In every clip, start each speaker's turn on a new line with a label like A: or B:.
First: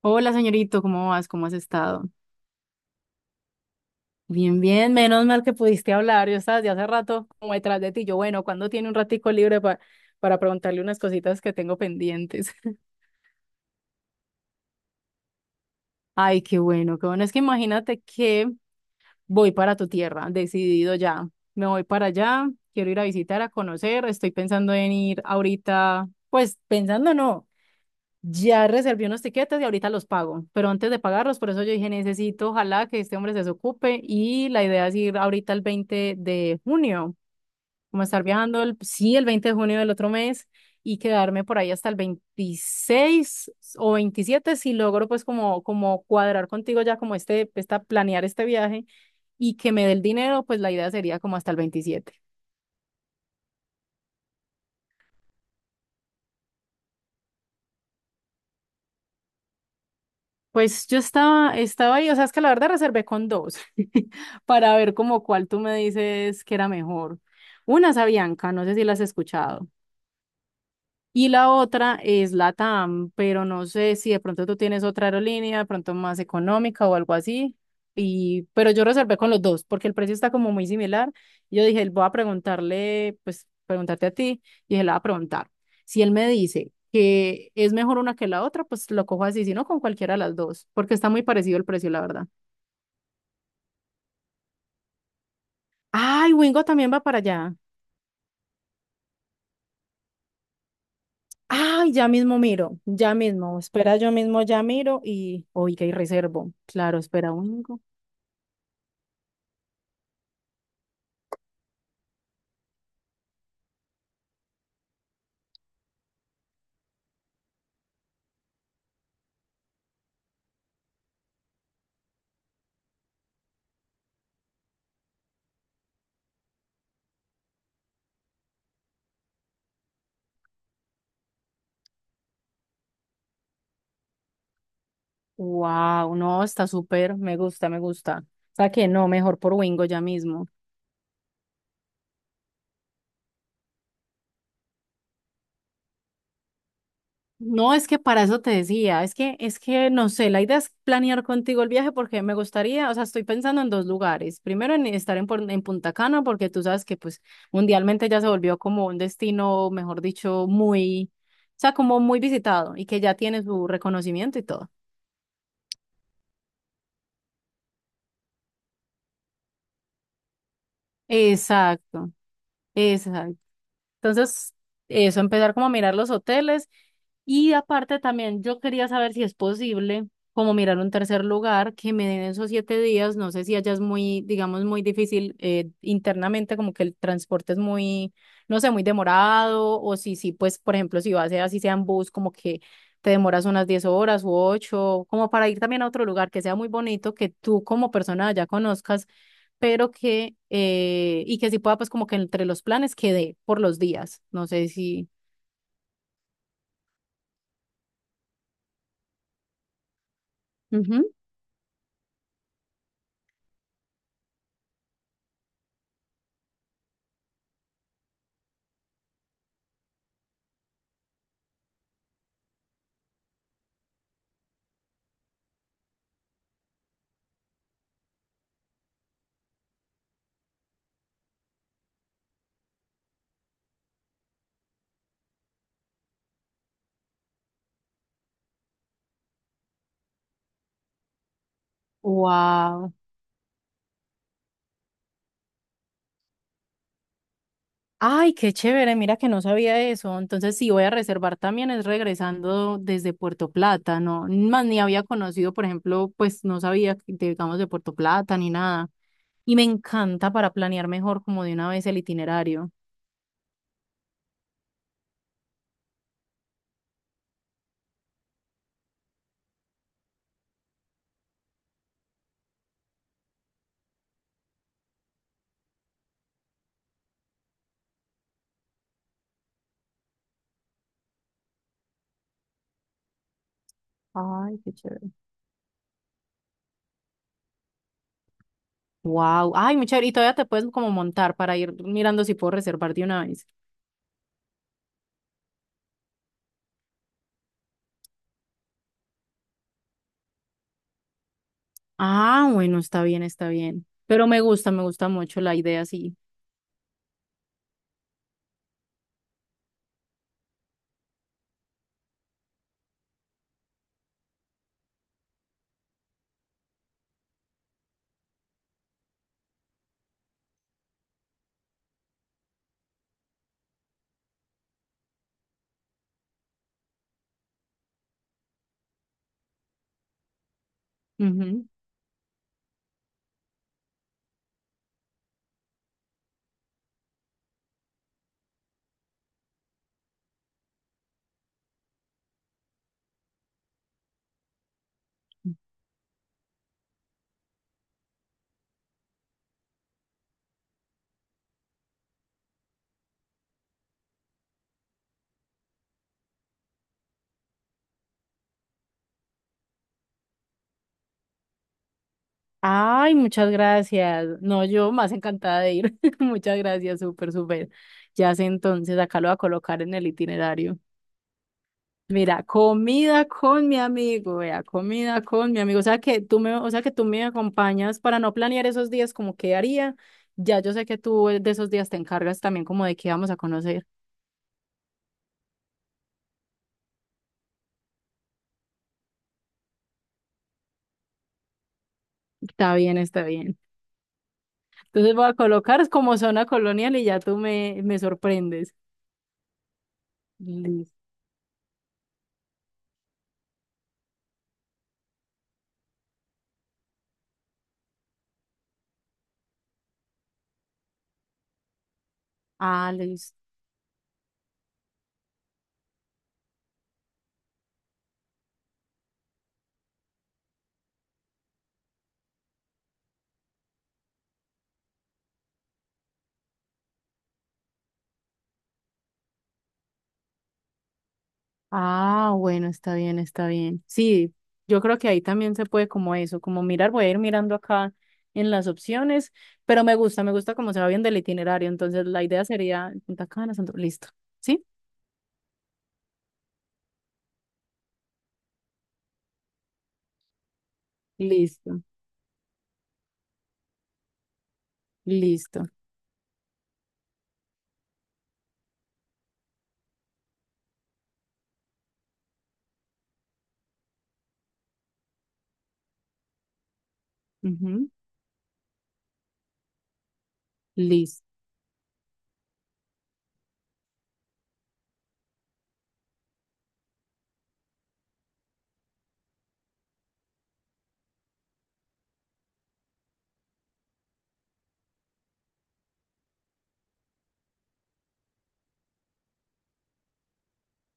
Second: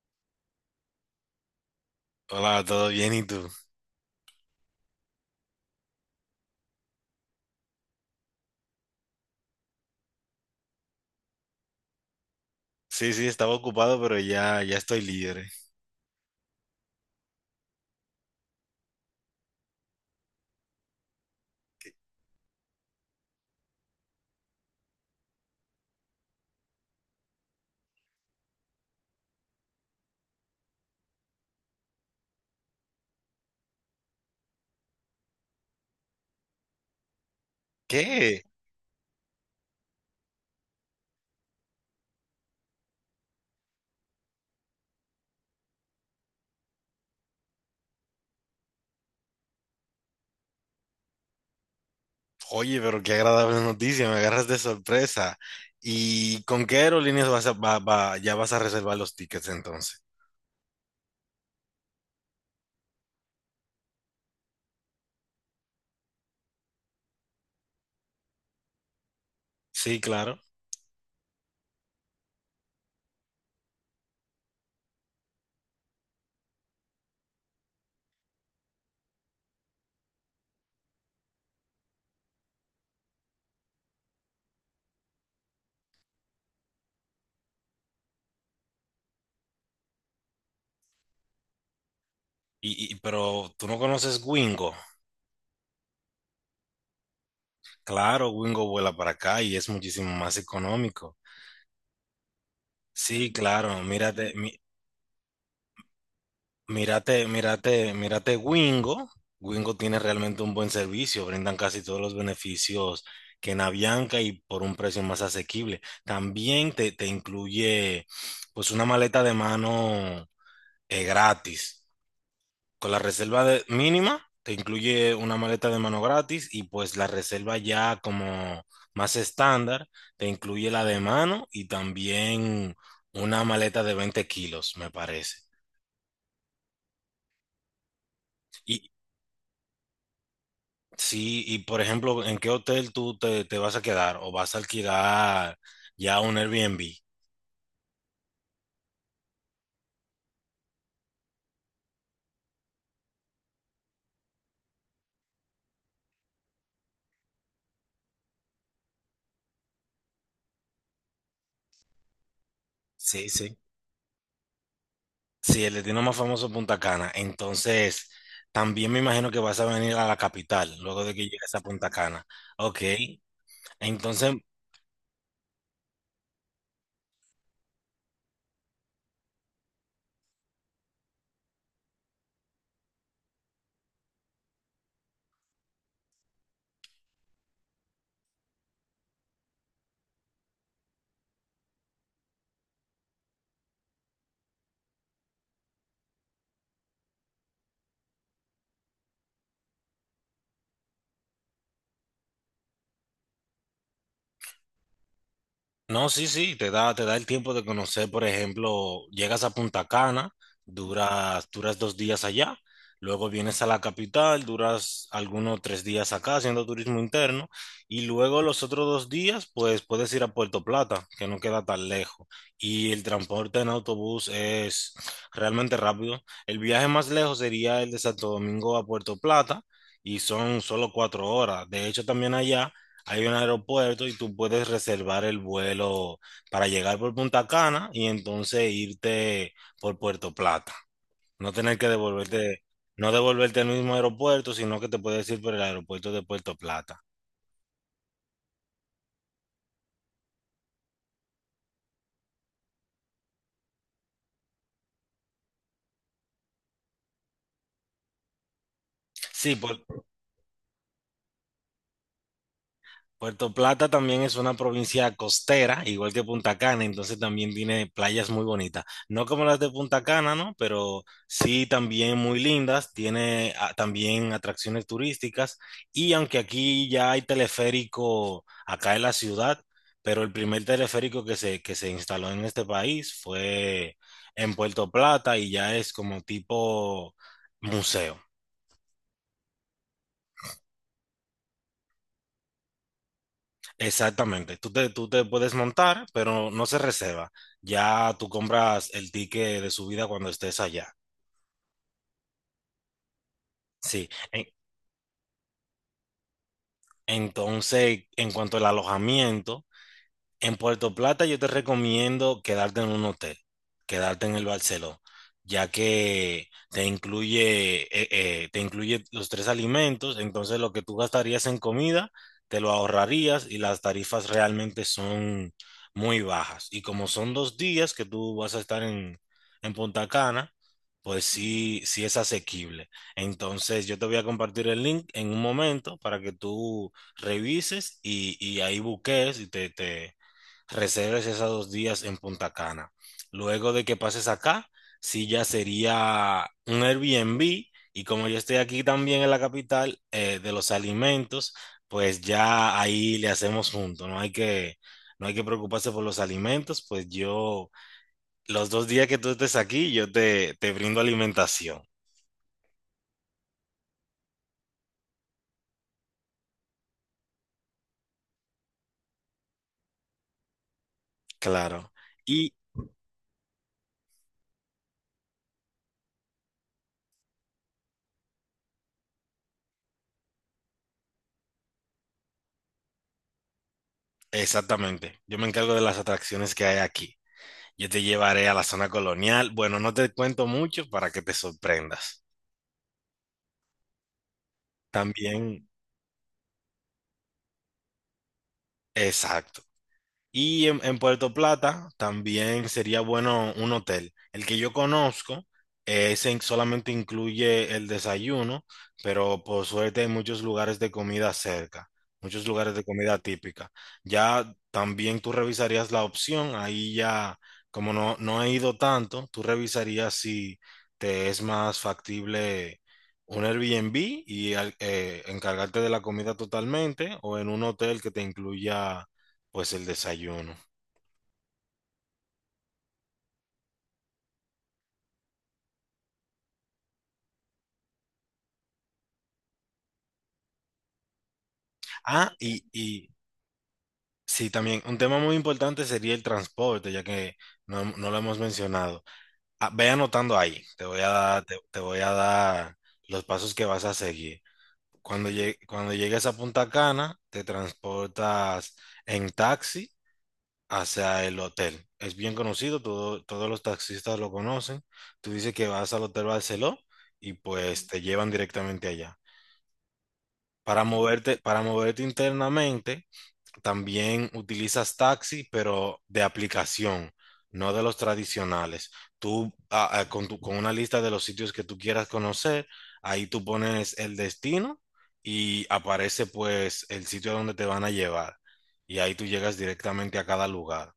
A: Hola, señorito, ¿cómo vas? ¿Cómo has estado?
B: Hola, ¿todo bien? ¿Y tú?
A: Bien, bien, menos mal que pudiste hablar. Yo estaba desde hace rato como detrás de ti. Yo, bueno, ¿cuándo tiene un ratico libre para preguntarle unas cositas que tengo pendientes?
B: Sí, sí, estaba ocupado, pero ya, ya estoy libre.
A: Ay, qué bueno, qué bueno. Es que imagínate que voy para tu tierra, decidido ya. Me voy para allá, quiero ir a visitar, a conocer. Estoy pensando en ir ahorita, pues pensando no. Ya reservé unos tiquetes y ahorita los pago, pero antes de pagarlos, por eso yo dije, necesito, ojalá que este hombre se desocupe y la idea es ir ahorita el 20 de junio, como estar
B: ¿Qué?
A: viajando, el, sí, el 20 de junio del otro mes y quedarme por ahí hasta el 26 o 27 si logro pues como, como cuadrar contigo ya como este, esta, planear este viaje y que me dé el dinero, pues la idea sería como hasta el 27.
B: Oye, pero qué agradable noticia, me agarras de sorpresa. ¿Y con qué aerolíneas vas a, va- va- ya vas a reservar los tickets entonces?
A: Pues yo estaba, estaba ahí, o sea, es que la verdad reservé con dos para ver como cuál tú me dices que era mejor. Una es Avianca, no sé si la has escuchado.
B: Sí, claro.
A: Y la otra es LATAM, pero no sé si de pronto tú tienes otra aerolínea, de pronto más económica o algo así. Y pero yo reservé con los dos porque el precio está como muy similar. Yo dije, voy a preguntarle, pues preguntarte a ti. Y dije, le voy a preguntar. Si él me dice que es mejor una que la otra, pues lo cojo así, si no con cualquiera de las dos, porque está muy parecido el precio, la verdad.
B: Pero tú no conoces Wingo.
A: Ay, Wingo también va para allá.
B: Claro, Wingo vuela para acá y es muchísimo más económico.
A: Ay, ya mismo miro, ya
B: Sí,
A: mismo.
B: claro,
A: Espera, yo
B: mírate,
A: mismo
B: mi-
A: ya miro y, oiga, y reservo. Claro,
B: Mírate,
A: espera, Wingo.
B: mírate, mírate Wingo. Wingo tiene realmente un buen servicio, brindan casi todos los beneficios que en Avianca y por un precio más asequible. También te incluye pues una maleta de mano gratis. Con la reserva mínima, te incluye una maleta de mano gratis y pues la reserva ya como más estándar, te incluye la de mano y también una maleta de 20 kilos, me parece.
A: Wow, no, está súper, me gusta, me gusta. O sea que
B: Y,
A: no, mejor por Wingo ya mismo.
B: Sí, y por ejemplo, ¿en qué hotel tú te vas a quedar o vas a alquilar ya un Airbnb?
A: No, es que para eso te decía, es que no sé, la idea es planear contigo el viaje porque me gustaría, o sea, estoy pensando en dos lugares. Primero en estar en, en Punta Cana porque tú sabes que pues mundialmente ya se volvió como un destino, mejor dicho, muy, o sea, como muy visitado y que ya
B: Sí,
A: tiene
B: sí.
A: su reconocimiento y todo.
B: Sí, el destino más famoso es Punta Cana. Entonces, también me imagino que vas a venir a la capital luego de que llegues a Punta
A: Exacto.
B: Cana. Ok.
A: Exacto.
B: Entonces,
A: Entonces, eso, empezar como a mirar los hoteles y aparte también yo quería saber si es posible como mirar un tercer lugar que me den esos 7 días. No sé si allá es muy, digamos, muy difícil internamente, como que el transporte es muy, no sé, muy demorado o si, sí pues, por ejemplo, si vas a así sea en bus, como que te demoras unas 10 horas u 8 como para ir también a otro lugar que sea muy bonito, que tú como persona allá conozcas pero que, y que sí pueda, pues como que entre los planes quede por los días. No sé si...
B: No, sí, sí, te da el tiempo de conocer, por ejemplo, llegas a Punta Cana,
A: Ujú.
B: duras 2 días allá, luego vienes a la capital, duras algunos 3 días acá haciendo turismo interno, y luego los otros 2 días, pues puedes ir a Puerto Plata, que no queda tan lejos, y el transporte en autobús es realmente rápido. El viaje más lejos sería el de Santo Domingo a Puerto Plata, y son solo 4 horas. De hecho, también allá hay un aeropuerto y tú puedes reservar el vuelo para llegar por Punta Cana y entonces irte por Puerto Plata. No tener que devolverte,
A: Wow.
B: no devolverte al mismo aeropuerto, sino que te puedes ir por el aeropuerto de Puerto Plata.
A: Ay, qué chévere, mira que no sabía eso. Entonces, sí voy a reservar también es regresando desde Puerto Plata, ¿no? Más ni había conocido, por ejemplo, pues no sabía, que, digamos, de Puerto Plata ni nada. Y
B: Sí,
A: me
B: por,
A: encanta para planear mejor como de una vez el itinerario.
B: Puerto Plata también es una provincia costera, igual que Punta Cana, entonces también tiene playas muy bonitas. No como las de Punta Cana, ¿no? Pero sí también muy lindas, tiene también atracciones turísticas, y aunque aquí ya hay teleférico acá en la ciudad, pero el primer teleférico que se instaló en este país fue en
A: Ay, qué
B: Puerto
A: chévere.
B: Plata y ya es como tipo museo.
A: Wow. Ay, muy chévere. Y todavía te puedes como montar para ir mirando si puedo reservar de una vez.
B: Exactamente, tú te puedes montar, pero no se reserva. Ya tú compras el ticket de subida cuando estés allá.
A: Ah, bueno, está bien, está bien.
B: Sí.
A: Pero me gusta mucho la idea, sí.
B: Entonces, en cuanto al alojamiento. En Puerto Plata yo te recomiendo quedarte en un hotel, quedarte en el Barceló, ya que te incluye los tres alimentos, entonces lo que tú gastarías en comida, te lo ahorrarías y las tarifas realmente son muy bajas. Y como son 2 días que tú vas a estar en Punta Cana, pues
A: Ujú.
B: sí, sí es asequible. Entonces yo te voy a compartir el link en un momento para que tú revises y ahí busques y reserves esos 2 días en Punta Cana. Luego de que pases acá, sí ya sería un Airbnb, y como yo estoy aquí también en la capital de los alimentos, pues ya ahí le hacemos junto, no hay que preocuparse por los alimentos, pues yo, los 2 días que tú estés aquí, yo te brindo alimentación,
A: Ay, muchas gracias. No, yo más encantada de ir. Muchas gracias, súper, súper. Ya sé entonces, acá lo voy a colocar en el itinerario.
B: claro.
A: Mira,
B: Y
A: comida con mi amigo, vea, comida con mi amigo. O sea que tú me, o sea que tú me acompañas para no planear esos días como qué haría. Ya yo sé que tú de esos días te encargas también como de qué vamos a conocer.
B: exactamente, yo me encargo de las atracciones que hay aquí. Yo te llevaré a la zona colonial. Bueno, no te cuento mucho para que te sorprendas.
A: Está bien, está bien. Entonces voy a
B: También,
A: colocar como zona colonial y ya tú me, me sorprendes.
B: exacto. Y en,
A: Listo.
B: en Puerto Plata también sería bueno un hotel. El que yo conozco solamente incluye el desayuno, pero por suerte hay muchos lugares de comida cerca, muchos lugares de
A: Ah,
B: comida
A: listo.
B: típica. Ya también tú revisarías la opción, ahí ya, como no he ido tanto, tú revisarías si te es más factible un Airbnb y encargarte de la comida totalmente o en un hotel que te incluya pues el desayuno.
A: Ah, bueno, está bien, está bien. Sí, yo creo que ahí también se puede como eso, como mirar, voy a ir mirando acá en las opciones, pero me gusta cómo se va bien del itinerario. Entonces la
B: Ah,
A: idea sería
B: y
A: Punta Cana, listo.
B: sí,
A: ¿Sí?
B: también un tema muy importante sería el transporte, ya que no lo hemos mencionado. Ah, ve anotando ahí, te voy a dar, te
A: Listo,
B: voy a dar los pasos que vas a seguir. Cuando llegue-
A: listo.
B: cuando llegues a Punta Cana, te transportas en taxi hacia el hotel. Es bien conocido, todos los taxistas lo conocen. Tú dices que vas al Hotel Barceló y pues
A: Ujú.
B: te llevan directamente allá. Para
A: Listo.
B: moverte, para moverte internamente, también utilizas taxi, pero de aplicación, no de los tradicionales. Tú ah, ah, con, tu- con una lista de los sitios que tú quieras conocer, ahí tú pones el destino y aparece pues el sitio donde te van a llevar. Y ahí tú llegas directamente a cada lugar.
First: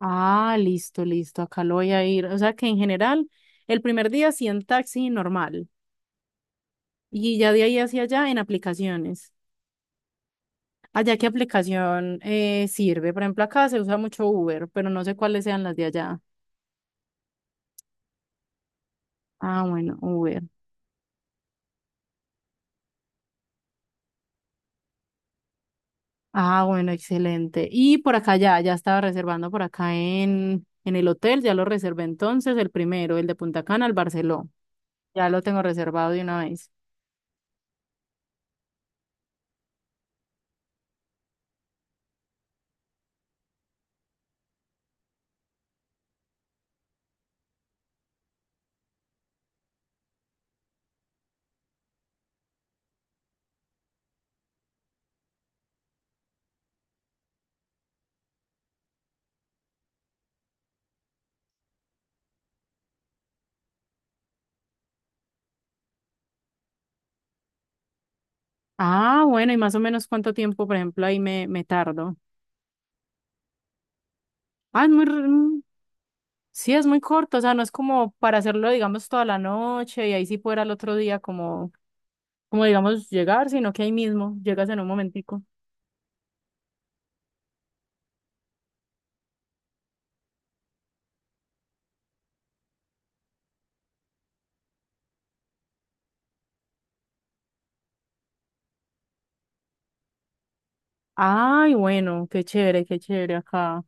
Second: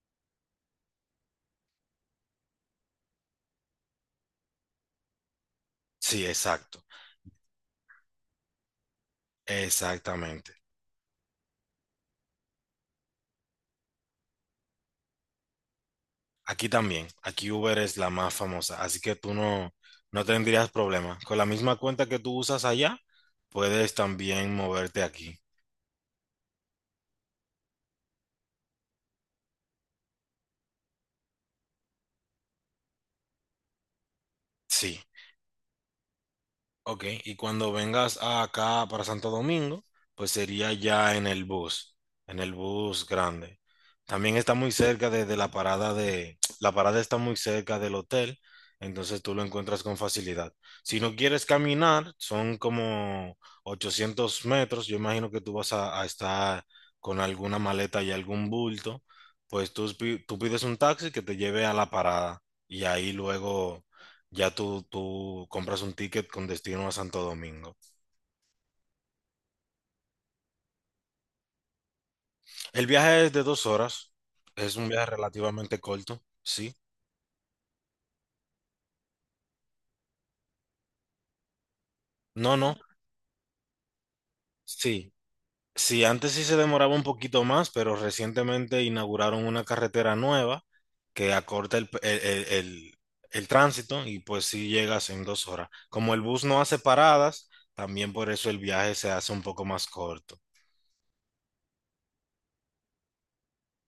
A: Ah, listo, listo. Acá lo voy a ir. O sea que en general, el primer día sí en taxi normal.
B: Sí, exacto.
A: Y ya de ahí hacia allá en aplicaciones.
B: Exactamente.
A: Allá, ¿qué aplicación sirve? Por ejemplo, acá se usa mucho Uber, pero no sé cuáles sean las de allá.
B: Aquí también. Aquí Uber es la más famosa, así que tú
A: Ah,
B: no,
A: bueno,
B: no
A: Uber.
B: tendrías problema. Con la misma cuenta que tú usas allá, puedes también moverte aquí.
A: Ah, bueno, excelente. Y por acá ya, ya estaba reservando por acá en el hotel, ya lo reservé entonces, el primero, el de Punta Cana, el Barceló.
B: Sí.
A: Ya lo tengo reservado de una vez.
B: Ok, y cuando vengas acá para Santo Domingo, pues sería ya en el bus grande. También está muy cerca de la parada de, la parada está muy cerca del hotel, entonces tú lo encuentras con facilidad. Si no quieres caminar, son como 800 metros, yo imagino que tú vas a estar con alguna maleta y algún bulto, pues tú pides un taxi que te lleve a la parada y ahí luego ya tú compras un ticket con destino a Santo Domingo.
A: Ah, bueno, y más o menos cuánto tiempo, por ejemplo, ahí me, me tardo.
B: El viaje es de 2 horas. Es
A: Ah,
B: un
A: es muy,
B: viaje relativamente corto. Sí.
A: sí, es muy corto, o sea, no es como para hacerlo, digamos, toda la noche y ahí sí fuera el otro día como
B: No,
A: como
B: no.
A: digamos llegar, sino que ahí mismo llegas en un
B: Sí.
A: momentico.
B: Sí, antes sí se demoraba un poquito más, pero recientemente inauguraron una carretera nueva que acorta el tránsito y pues sí llegas en 2 horas. Como el bus no hace paradas, también por eso el viaje se hace un poco más corto.
A: Ay, bueno, qué chévere acá.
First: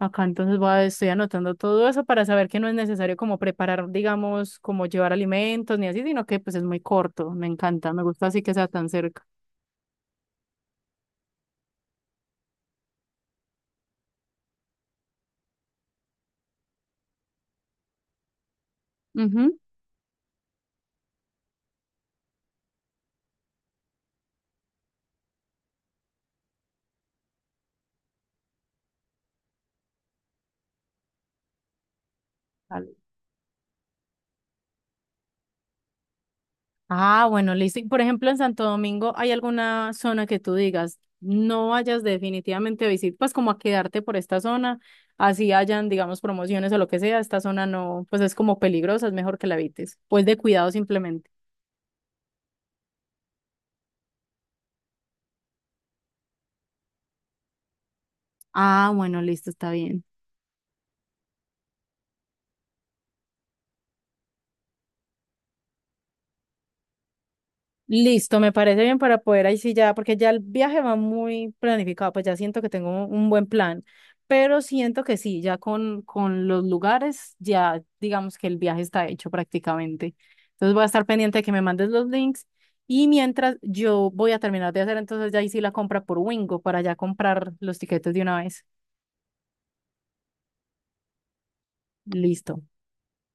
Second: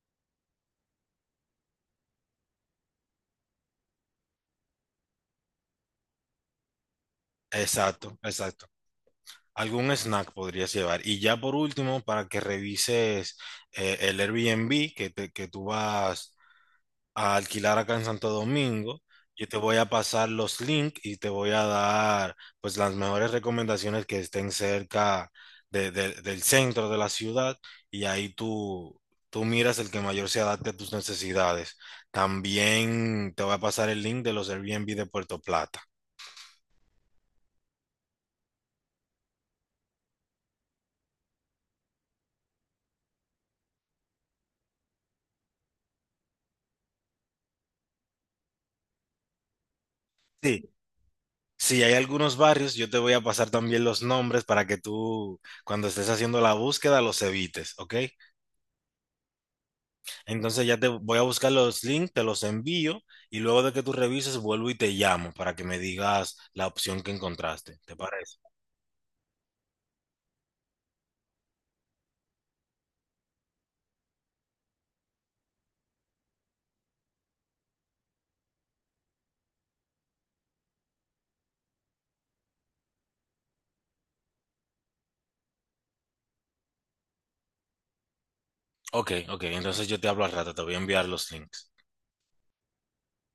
A: Acá entonces voy a, estoy anotando todo eso para saber que no es necesario como preparar, digamos, como llevar alimentos ni así, sino que pues es muy corto. Me encanta, me
B: Exacto,
A: gusta así que sea
B: exacto.
A: tan cerca.
B: Algún snack podrías llevar. Y ya por último, para que revises el Airbnb que tú vas a alquilar acá en Santo Domingo, yo te
A: Ujú.
B: voy a pasar los links y te voy a dar pues las mejores recomendaciones que estén cerca del centro de la ciudad, y ahí tú miras el que mayor se adapte a tus necesidades.
A: Dale.
B: También te voy a pasar el link de los Airbnb de Puerto Plata.
A: Ah, bueno, listo. Y, por ejemplo, en Santo Domingo, ¿hay alguna zona que tú digas, no vayas definitivamente a visitar, pues como a quedarte por esta zona, así hayan, digamos, promociones o lo que sea, esta zona no, pues es como peligrosa, es mejor que la evites, pues de cuidado
B: Sí,
A: simplemente.
B: si hay algunos barrios, yo te voy a pasar también los nombres para que tú, cuando estés haciendo la búsqueda, los evites, ¿ok?
A: Ah, bueno, listo, está bien.
B: Entonces ya te voy a buscar los links, te los envío y luego de que tú revises, vuelvo y te llamo para que me digas la opción que encontraste, ¿te parece?
A: Listo, me parece bien para poder ahí sí ya, porque ya el viaje va muy planificado, pues ya siento que tengo un buen plan, pero siento que sí, ya con los lugares, ya digamos que el viaje está hecho prácticamente. Entonces voy a estar pendiente de que me mandes los links y mientras yo voy a terminar de hacer entonces ya ahí sí la compra por Wingo para ya comprar los tiquetes de una vez.
B: Ok, ok, entonces yo te hablo al rato, te voy a enviar los links.
A: Listo.